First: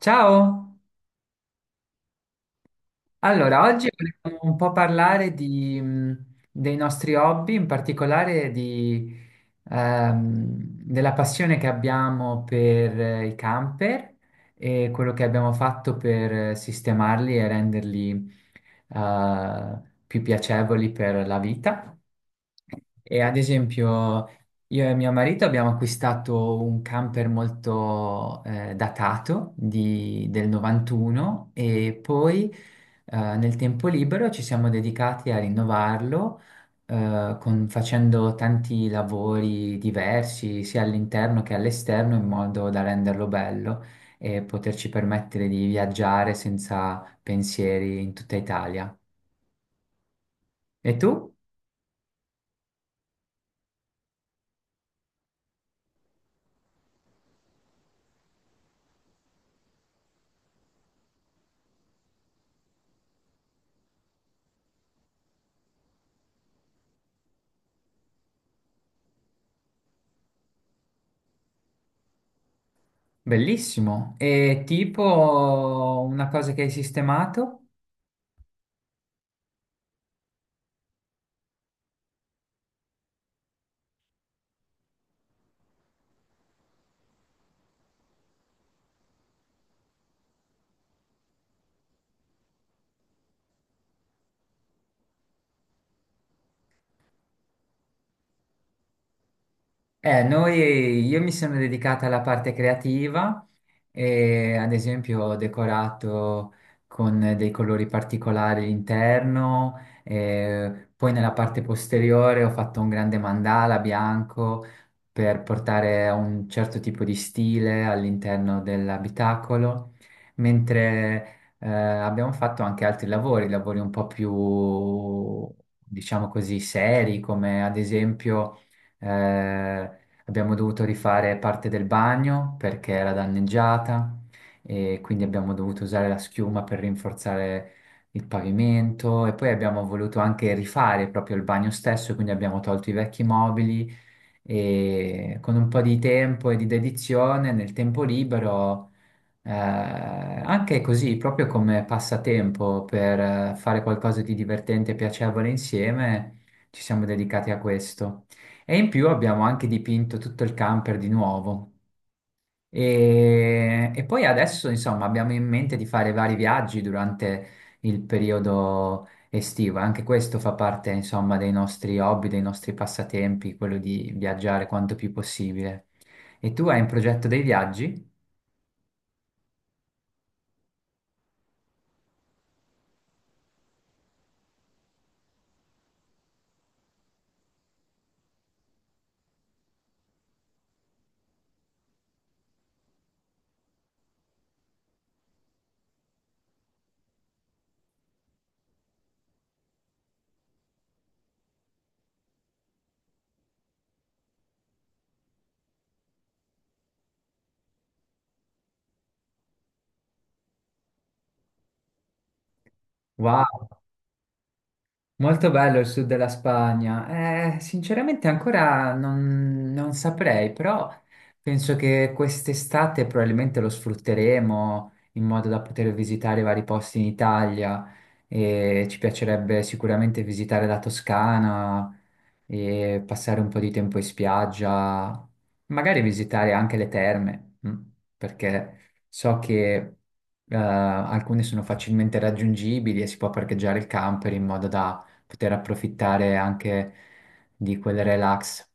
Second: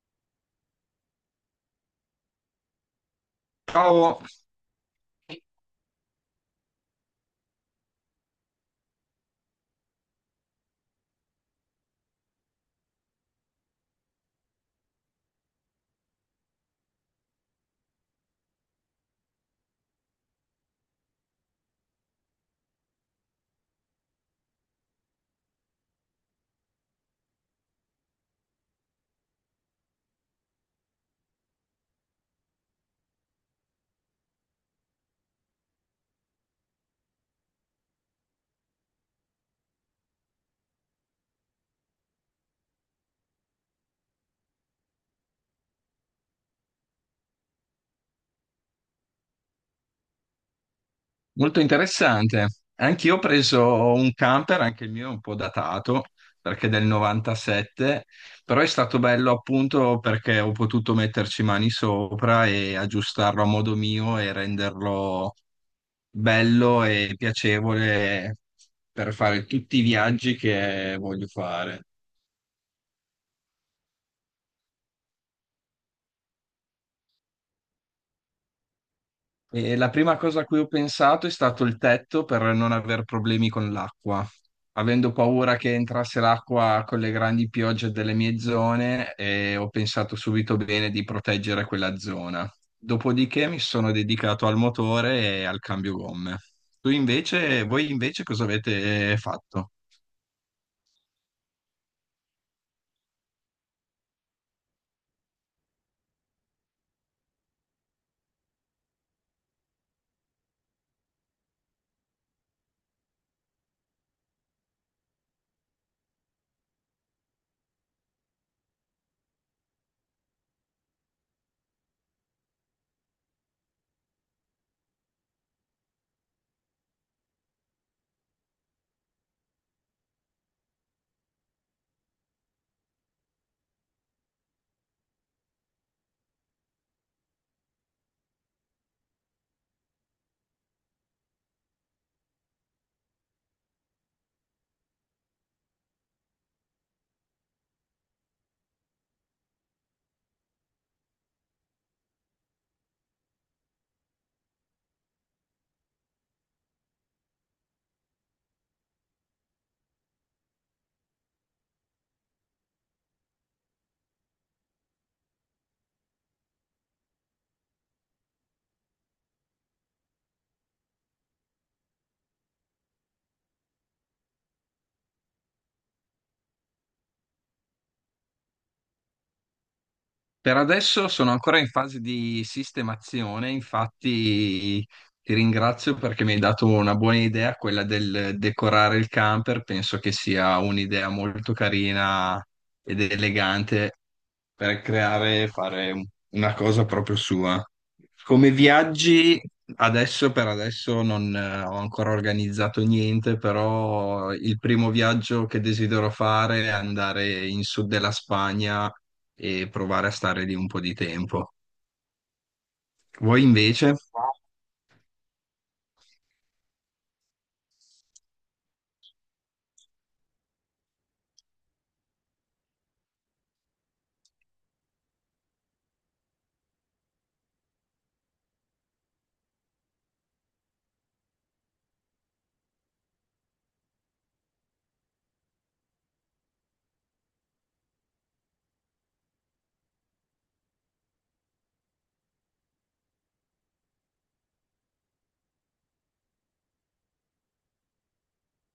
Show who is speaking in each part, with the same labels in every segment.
Speaker 1: Ciao! Allora, oggi
Speaker 2: Ciao,
Speaker 1: volevo un po' parlare di, dei nostri hobby, in particolare di, ehm, della passione che abbiamo per i camper e quello che abbiamo fatto per sistemarli e renderli, eh, più piacevoli per la vita. E ad esempio, io e mio marito abbiamo acquistato un camper molto datato del 91 e poi nel tempo libero ci siamo dedicati a rinnovarlo, facendo tanti lavori diversi, sia all'interno che all'esterno, in modo da renderlo bello e poterci permettere di viaggiare senza pensieri in tutta Italia. E tu?
Speaker 2: molto interessante. Anch'io ho preso un camper, anche il mio è un po' datato perché è del 97, però è stato bello appunto perché ho potuto metterci mani sopra e aggiustarlo a modo mio e renderlo bello e piacevole per fare tutti i viaggi che voglio fare.
Speaker 1: Bellissimo. E tipo una cosa che hai sistemato?
Speaker 2: E la prima cosa a cui ho pensato è stato il tetto per non aver problemi con l'acqua. Avendo paura che entrasse l'acqua con le grandi piogge delle mie zone, ho pensato subito bene di proteggere quella zona. Dopodiché mi sono dedicato al motore e al cambio gomme. Tu invece, voi invece cosa avete fatto?
Speaker 1: Io mi sono dedicata alla parte creativa e ad esempio ho decorato con dei colori particolari l'interno, poi nella parte posteriore ho fatto un grande mandala bianco per portare un certo tipo di stile all'interno dell'abitacolo, mentre abbiamo fatto anche altri lavori, lavori un po' più, diciamo così, seri, come ad esempio eh, Abbiamo dovuto rifare parte del bagno perché era danneggiata e quindi abbiamo dovuto usare la schiuma per rinforzare il pavimento e poi abbiamo voluto anche rifare proprio il bagno stesso, quindi abbiamo tolto i vecchi mobili e con un po' di tempo e di dedizione nel tempo libero anche così, proprio come passatempo per fare qualcosa di divertente e piacevole insieme, ci siamo dedicati a questo. E in più abbiamo anche dipinto tutto il camper di nuovo. E poi adesso, insomma, abbiamo in mente di fare vari viaggi durante il periodo estivo. Anche questo fa parte, insomma, dei nostri hobby, dei nostri passatempi, quello di viaggiare quanto più possibile. E tu hai in progetto dei viaggi?
Speaker 2: Per adesso sono ancora in fase di sistemazione, infatti ti ringrazio perché mi hai dato una buona idea, quella del decorare il camper, penso che sia un'idea molto carina ed elegante per creare e fare una cosa proprio sua. Come viaggi, adesso per adesso non ho ancora organizzato niente, però il primo viaggio che desidero fare è andare in sud della Spagna e provare a stare lì un po' di tempo. Voi
Speaker 1: Wow!
Speaker 2: invece?
Speaker 1: Molto bello il sud della Spagna. Sinceramente ancora non saprei, però penso che quest'estate probabilmente lo sfrutteremo in modo da poter visitare vari posti in Italia e ci piacerebbe sicuramente visitare la Toscana e passare un po' di tempo in spiaggia, magari visitare anche le terme, perché so che alcune sono facilmente raggiungibili e si può parcheggiare il camper in modo da poter approfittare anche di quel relax.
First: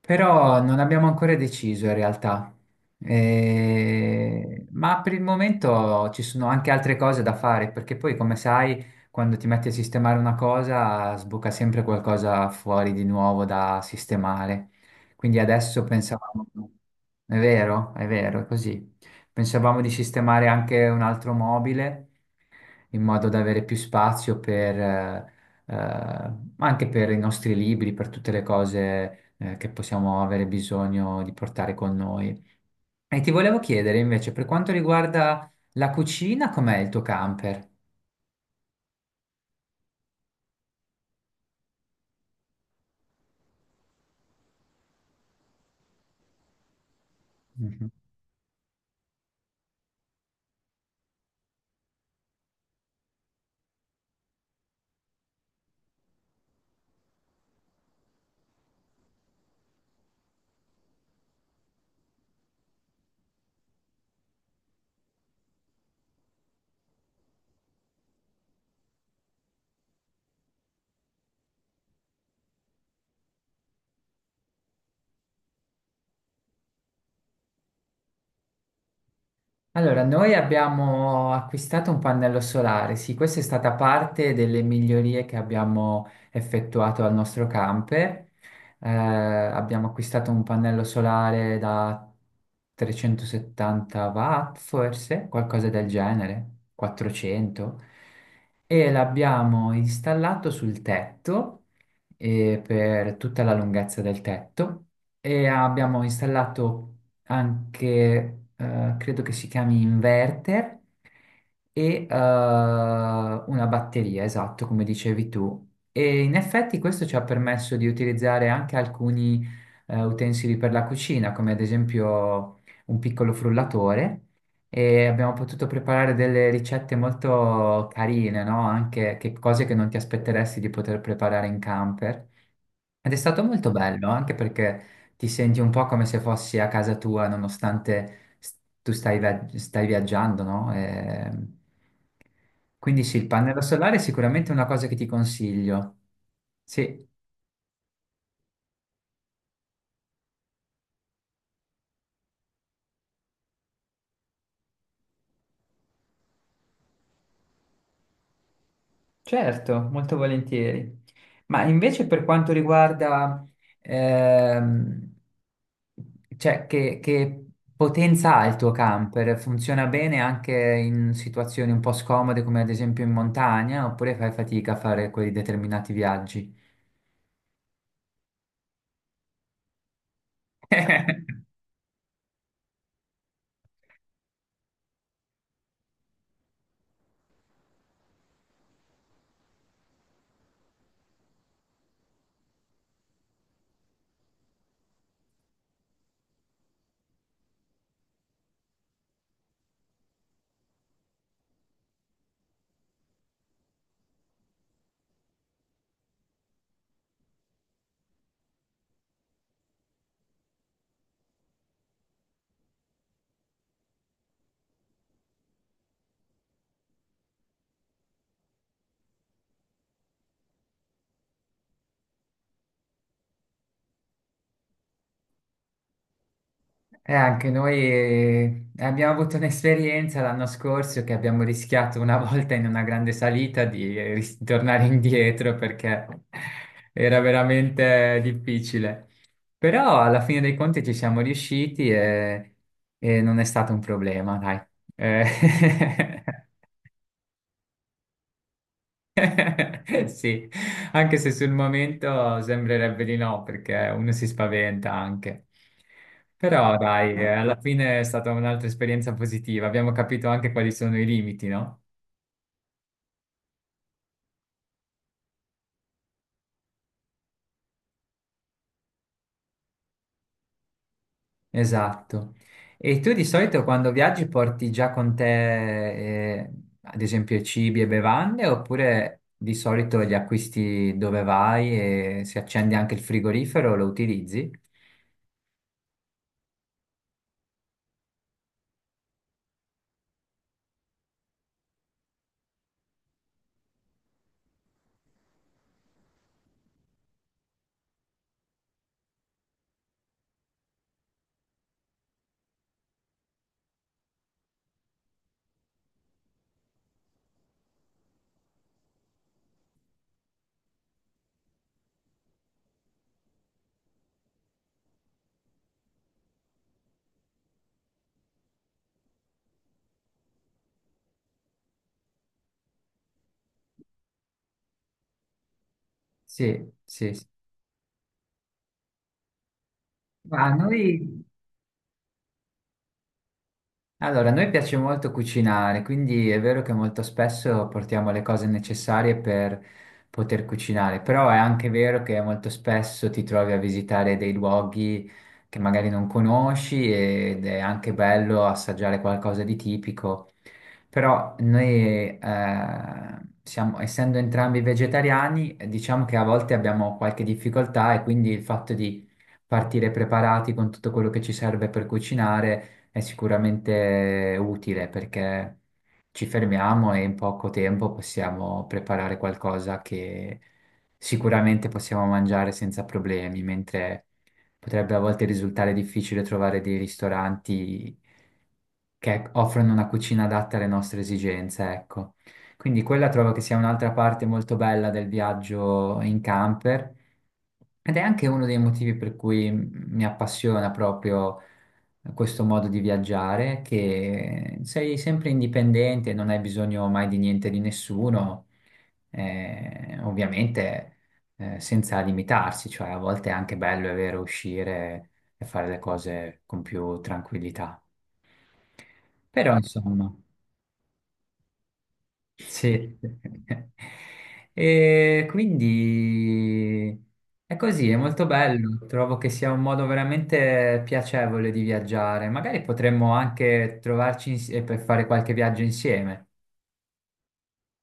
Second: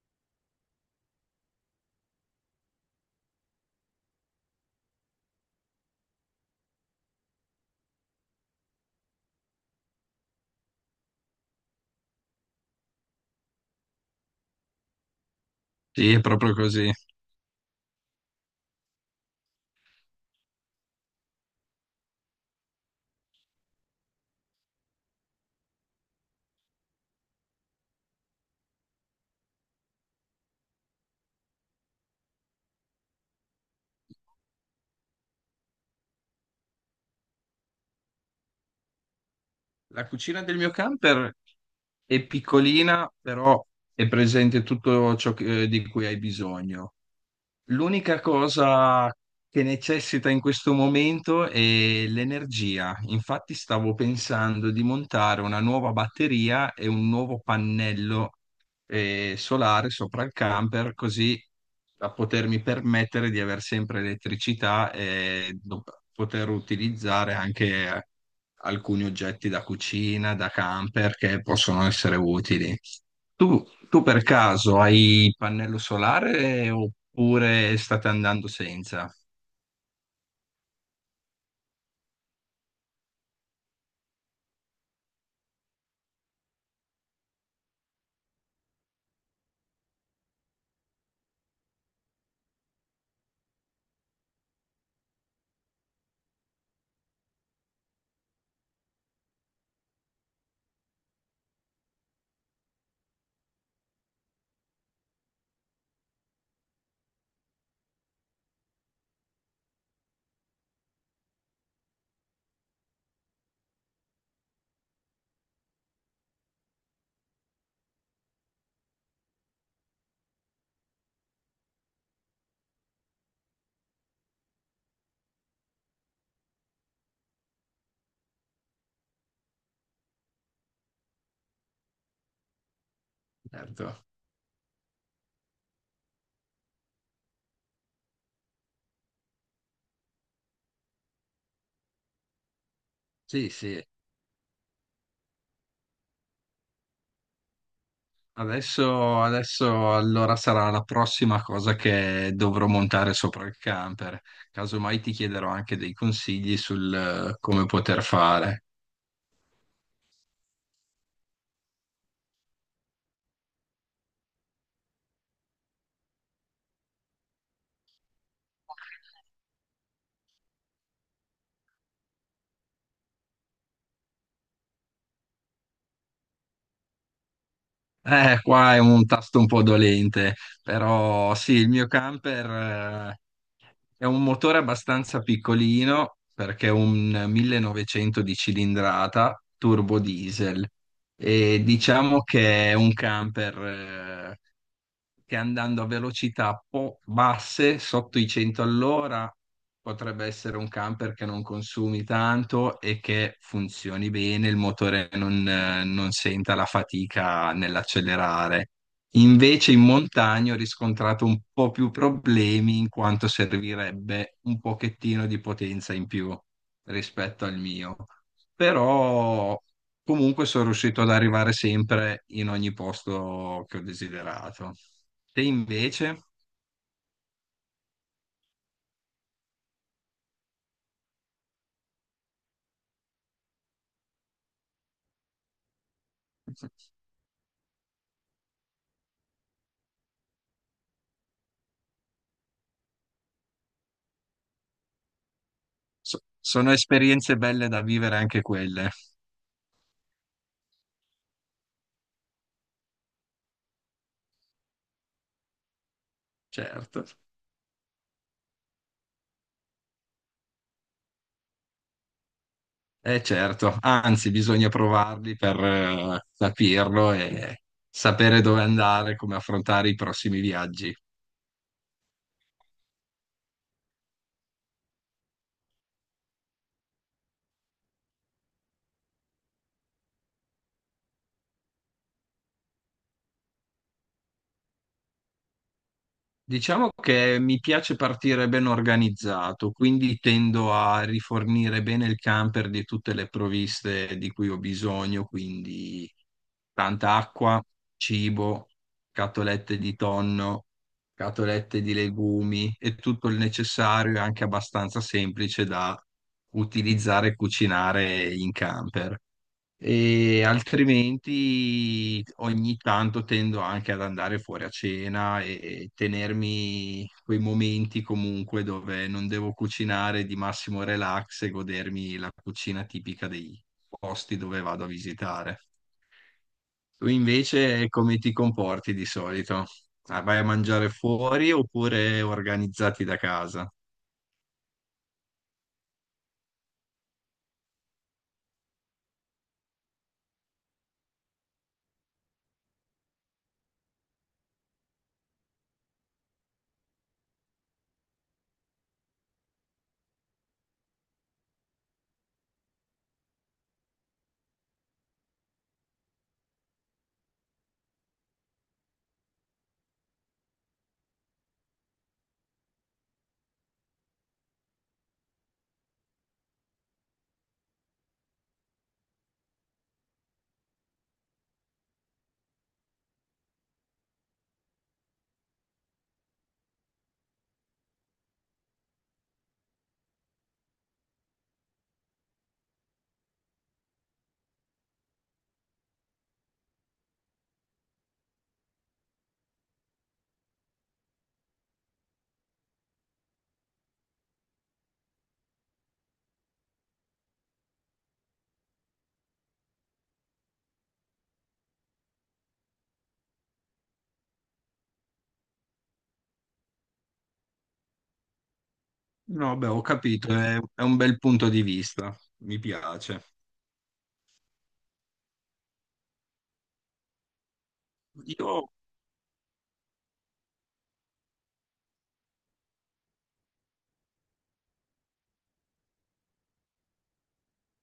Speaker 1: Però non abbiamo ancora deciso in realtà. Ma per il momento ci sono anche altre cose da fare, perché poi, come sai, quando ti metti a sistemare una cosa, sbuca sempre qualcosa fuori di nuovo da sistemare. Quindi adesso
Speaker 2: Sì, è
Speaker 1: pensavamo,
Speaker 2: proprio così.
Speaker 1: è vero, è vero, è così. Pensavamo di sistemare anche un altro mobile in modo da avere più spazio per, anche per i nostri libri, per tutte le cose, che possiamo avere bisogno di portare con noi. E ti volevo chiedere invece, per quanto riguarda la cucina, com'è il tuo camper?
Speaker 2: La cucina del mio camper è piccolina, però è presente tutto ciò di cui hai bisogno.
Speaker 1: Mhm.
Speaker 2: L'unica cosa che necessita in questo momento è l'energia. Infatti stavo pensando di montare una nuova batteria e un nuovo pannello solare sopra il camper, così da potermi permettere di avere sempre elettricità e poter utilizzare anche eh, alcuni oggetti da cucina, da camper che possono essere utili. Tu, tu per caso hai il pannello solare oppure state andando senza?
Speaker 1: Allora, noi abbiamo acquistato un pannello solare, sì, questa è stata parte delle migliorie che abbiamo effettuato al nostro camper. Abbiamo acquistato un pannello solare da 370 watt, forse, qualcosa del genere, 400, e l'abbiamo installato sul tetto per tutta la lunghezza del tetto e abbiamo installato anche, credo che si chiami inverter, e una batteria, esatto, come dicevi tu. E in effetti questo ci ha permesso di utilizzare anche alcuni utensili per la cucina, come ad esempio un piccolo frullatore. E abbiamo potuto preparare delle ricette molto carine, no? Anche cose che non ti aspetteresti di poter preparare in camper. Ed è stato molto
Speaker 2: Certo.
Speaker 1: bello, anche perché ti senti un po' come se fossi a casa tua, nonostante tu stai viaggiando, no? Quindi sì, il
Speaker 2: Sì,
Speaker 1: pannello
Speaker 2: sì.
Speaker 1: solare è sicuramente una cosa che ti consiglio. Sì,
Speaker 2: Adesso allora sarà la prossima cosa che dovrò montare sopra il camper. Casomai ti chiederò anche dei consigli sul come poter fare.
Speaker 1: certo, molto volentieri. Ma invece per quanto riguarda, ehm, cioè, che potenza ha il tuo camper? Funziona bene anche in situazioni un po' scomode, come ad esempio in montagna, oppure fai fatica a fare quei determinati viaggi?
Speaker 2: Qua è un tasto un po' dolente,
Speaker 1: E
Speaker 2: però sì, il mio camper eh, è un motore abbastanza piccolino perché è un 1900 di cilindrata turbo diesel e diciamo che è un camper eh, che andando a velocità basse, sotto i 100 all'ora, potrebbe essere un camper che non consumi tanto e che funzioni bene, il motore non, non senta la fatica nell'accelerare. Invece in montagna ho riscontrato un po' più problemi in quanto servirebbe un pochettino di potenza in più rispetto al mio. Però comunque sono riuscito ad arrivare sempre in ogni posto che ho desiderato. Te invece
Speaker 1: anche noi abbiamo avuto un'esperienza l'anno scorso che abbiamo rischiato una volta in una grande salita di tornare indietro perché era veramente difficile. Però alla fine dei conti ci siamo riusciti e non è stato un problema, dai. Eh,
Speaker 2: sono esperienze belle da vivere anche quelle.
Speaker 1: Sì, anche se sul momento sembrerebbe di no, perché uno si spaventa anche. Però
Speaker 2: Certo.
Speaker 1: dai, alla fine è stata un'altra esperienza positiva, abbiamo capito anche quali sono i limiti, no?
Speaker 2: Eh certo, anzi bisogna provarli per capirlo e sapere dove andare, come affrontare i prossimi viaggi.
Speaker 1: Esatto. E tu di solito quando viaggi porti già con te, ad esempio, cibi e bevande, oppure di solito li acquisti dove vai e se accendi anche il frigorifero lo utilizzi?
Speaker 2: Diciamo che mi piace partire ben organizzato, quindi tendo a rifornire bene il camper di tutte le provviste di cui ho bisogno, quindi tanta acqua, cibo, scatolette di tonno, scatolette di legumi e tutto il necessario e anche abbastanza semplice da utilizzare e cucinare in camper. E altrimenti ogni tanto tendo anche ad andare fuori a cena e tenermi quei momenti comunque dove non devo cucinare di massimo relax e godermi la cucina tipica dei posti dove vado a visitare.
Speaker 1: Sì,
Speaker 2: Tu
Speaker 1: sì, sì.
Speaker 2: invece come ti comporti di solito? Ah, vai a
Speaker 1: Ma noi
Speaker 2: mangiare fuori oppure organizzati da casa?
Speaker 1: Allora, a noi piace molto cucinare, quindi è vero che molto spesso portiamo le cose necessarie per poter cucinare, però è anche vero che molto spesso ti trovi a visitare dei luoghi che magari non conosci ed è anche bello assaggiare qualcosa di tipico. Però noi, siamo, essendo entrambi vegetariani, diciamo che a volte abbiamo qualche difficoltà e quindi il fatto di partire preparati con tutto quello che ci serve per cucinare è sicuramente utile perché ci fermiamo e in poco tempo possiamo preparare qualcosa che sicuramente possiamo mangiare senza problemi, mentre potrebbe a volte risultare difficile trovare dei ristoranti che offrono una cucina adatta alle nostre esigenze, ecco. Quindi quella trovo che sia un'altra parte molto bella del viaggio in camper ed è anche uno dei motivi per cui mi appassiona proprio questo modo di viaggiare, che sei sempre indipendente, non hai bisogno mai di niente di nessuno, ovviamente senza limitarsi, cioè a volte è anche bello, è vero, uscire e fare le cose con più tranquillità. Però
Speaker 2: No, beh, ho
Speaker 1: insomma,
Speaker 2: capito, è un bel punto di vista, mi
Speaker 1: sì.
Speaker 2: piace.
Speaker 1: E quindi è così, è molto
Speaker 2: Io
Speaker 1: bello. Trovo che sia un modo veramente piacevole di viaggiare. Magari potremmo anche trovarci per fare qualche viaggio insieme.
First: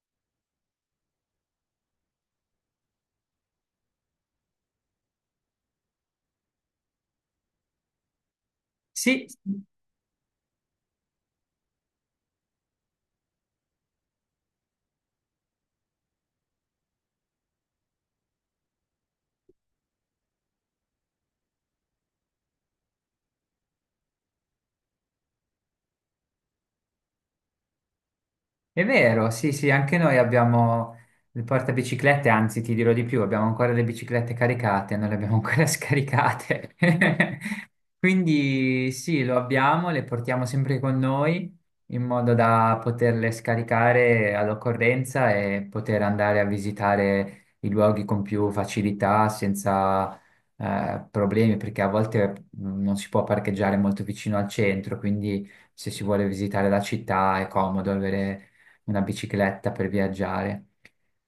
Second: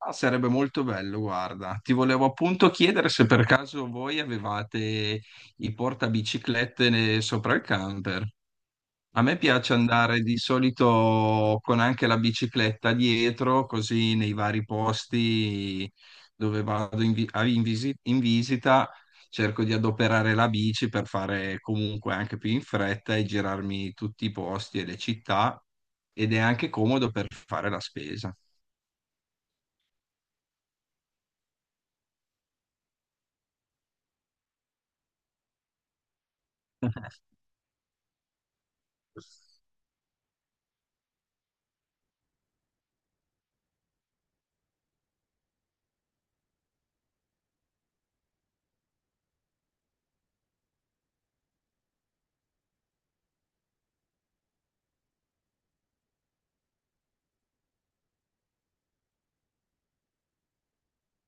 Speaker 2: Ah, sarebbe molto bello, guarda. Ti volevo appunto chiedere se per caso voi avevate i portabiciclette sopra il camper. A
Speaker 1: Sì,
Speaker 2: me piace andare di solito con anche la bicicletta dietro, così nei vari posti dove vado in, vi- a- in visi- in visita, cerco di adoperare la bici per fare comunque anche più in fretta e girarmi tutti i posti e le città ed è anche comodo per fare la spesa.
Speaker 1: è vero, sì, sì, anche noi abbiamo le portabiciclette, anzi, ti dirò di più, abbiamo ancora le biciclette caricate, non le abbiamo ancora scaricate. Quindi sì, lo abbiamo, le portiamo sempre con noi in modo da poterle scaricare all'occorrenza e poter andare a visitare i luoghi con più facilità, senza problemi, perché a volte non si può parcheggiare molto vicino al centro, quindi se si vuole visitare la città è comodo avere una bicicletta per viaggiare.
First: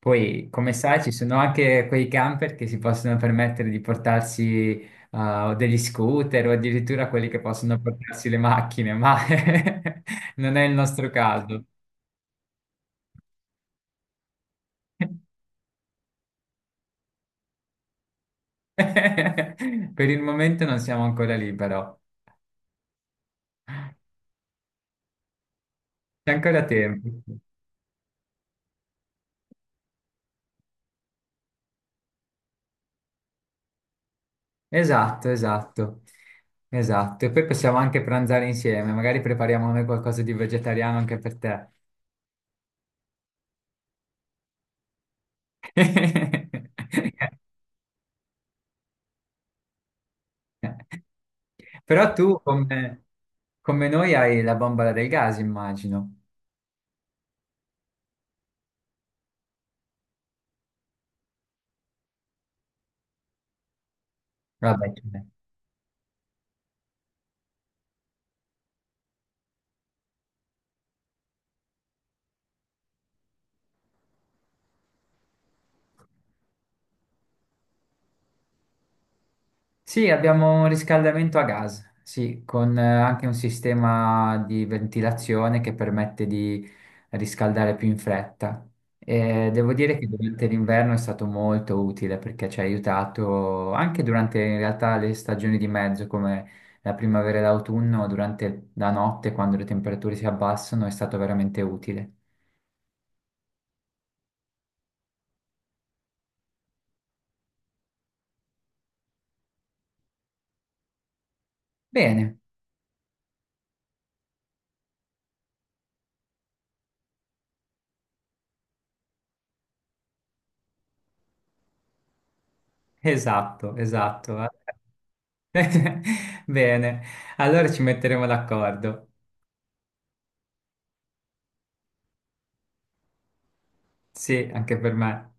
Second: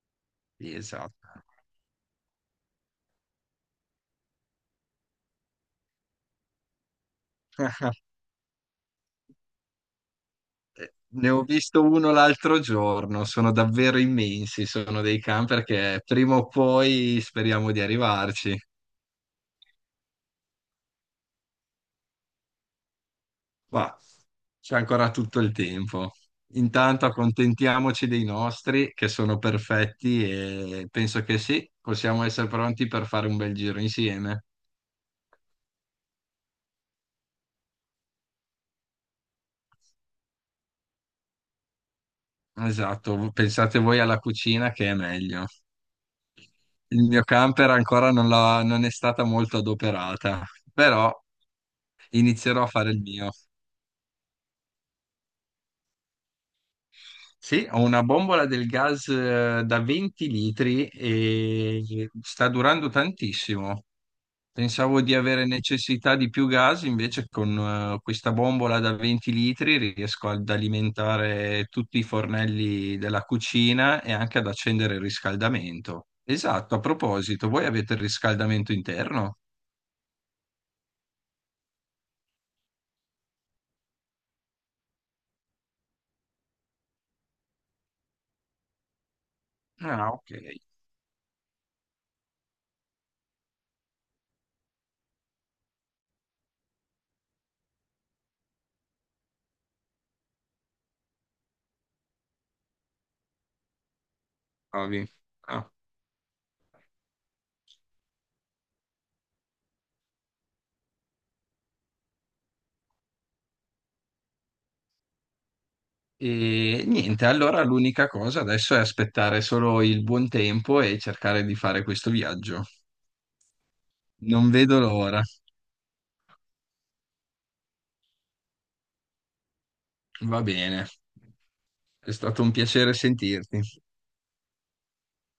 Speaker 1: Poi, come
Speaker 2: Sì,
Speaker 1: sai, ci
Speaker 2: esatto.
Speaker 1: sono anche quei camper che si possono permettere di portarsi o degli scooter o addirittura quelli che possono portarsi le macchine, ma non è il nostro
Speaker 2: Ne ho
Speaker 1: caso.
Speaker 2: visto uno l'altro giorno, sono davvero immensi, sono dei camper che prima o poi speriamo di arrivarci,
Speaker 1: Per il momento non siamo ancora lì, però
Speaker 2: ma c'è ancora tutto il tempo.
Speaker 1: c'è ancora
Speaker 2: Intanto
Speaker 1: tempo.
Speaker 2: accontentiamoci dei nostri che sono perfetti e penso che sì, possiamo essere pronti per fare un bel giro insieme.
Speaker 1: Esatto, esatto, esatto. E poi possiamo anche pranzare insieme, magari prepariamo noi qualcosa di vegetariano anche per te.
Speaker 2: Esatto, pensate voi alla cucina che è meglio. Il mio camper ancora non è stata molto adoperata, però
Speaker 1: Però tu,
Speaker 2: inizierò a fare il
Speaker 1: come,
Speaker 2: mio.
Speaker 1: come noi, hai la bombola del gas, immagino.
Speaker 2: Sì, ho una bombola del gas da 20 litri e sta durando tantissimo.
Speaker 1: Vabbè,
Speaker 2: Pensavo di avere necessità di più gas, invece con questa bombola da 20 litri riesco ad alimentare tutti i fornelli della cucina e anche ad accendere il riscaldamento. Esatto, a proposito, voi avete il riscaldamento interno?
Speaker 1: Sì, abbiamo un riscaldamento a gas, sì, con anche un sistema di ventilazione che permette di riscaldare più in fretta. E devo dire che
Speaker 2: Ah, ok.
Speaker 1: durante l'inverno è stato molto utile perché ci ha aiutato anche durante in realtà le stagioni di mezzo, come la primavera e l'autunno, durante la notte, quando le temperature si abbassano, è stato veramente utile.
Speaker 2: Bravi.
Speaker 1: Bene,
Speaker 2: E niente, allora l'unica cosa adesso è aspettare solo il buon tempo e cercare di fare questo viaggio.
Speaker 1: esatto, esatto.
Speaker 2: Non vedo l'ora.
Speaker 1: Bene, allora ci metteremo d'accordo.
Speaker 2: Va bene, è stato un piacere sentirti.
Speaker 1: Sì, anche per me.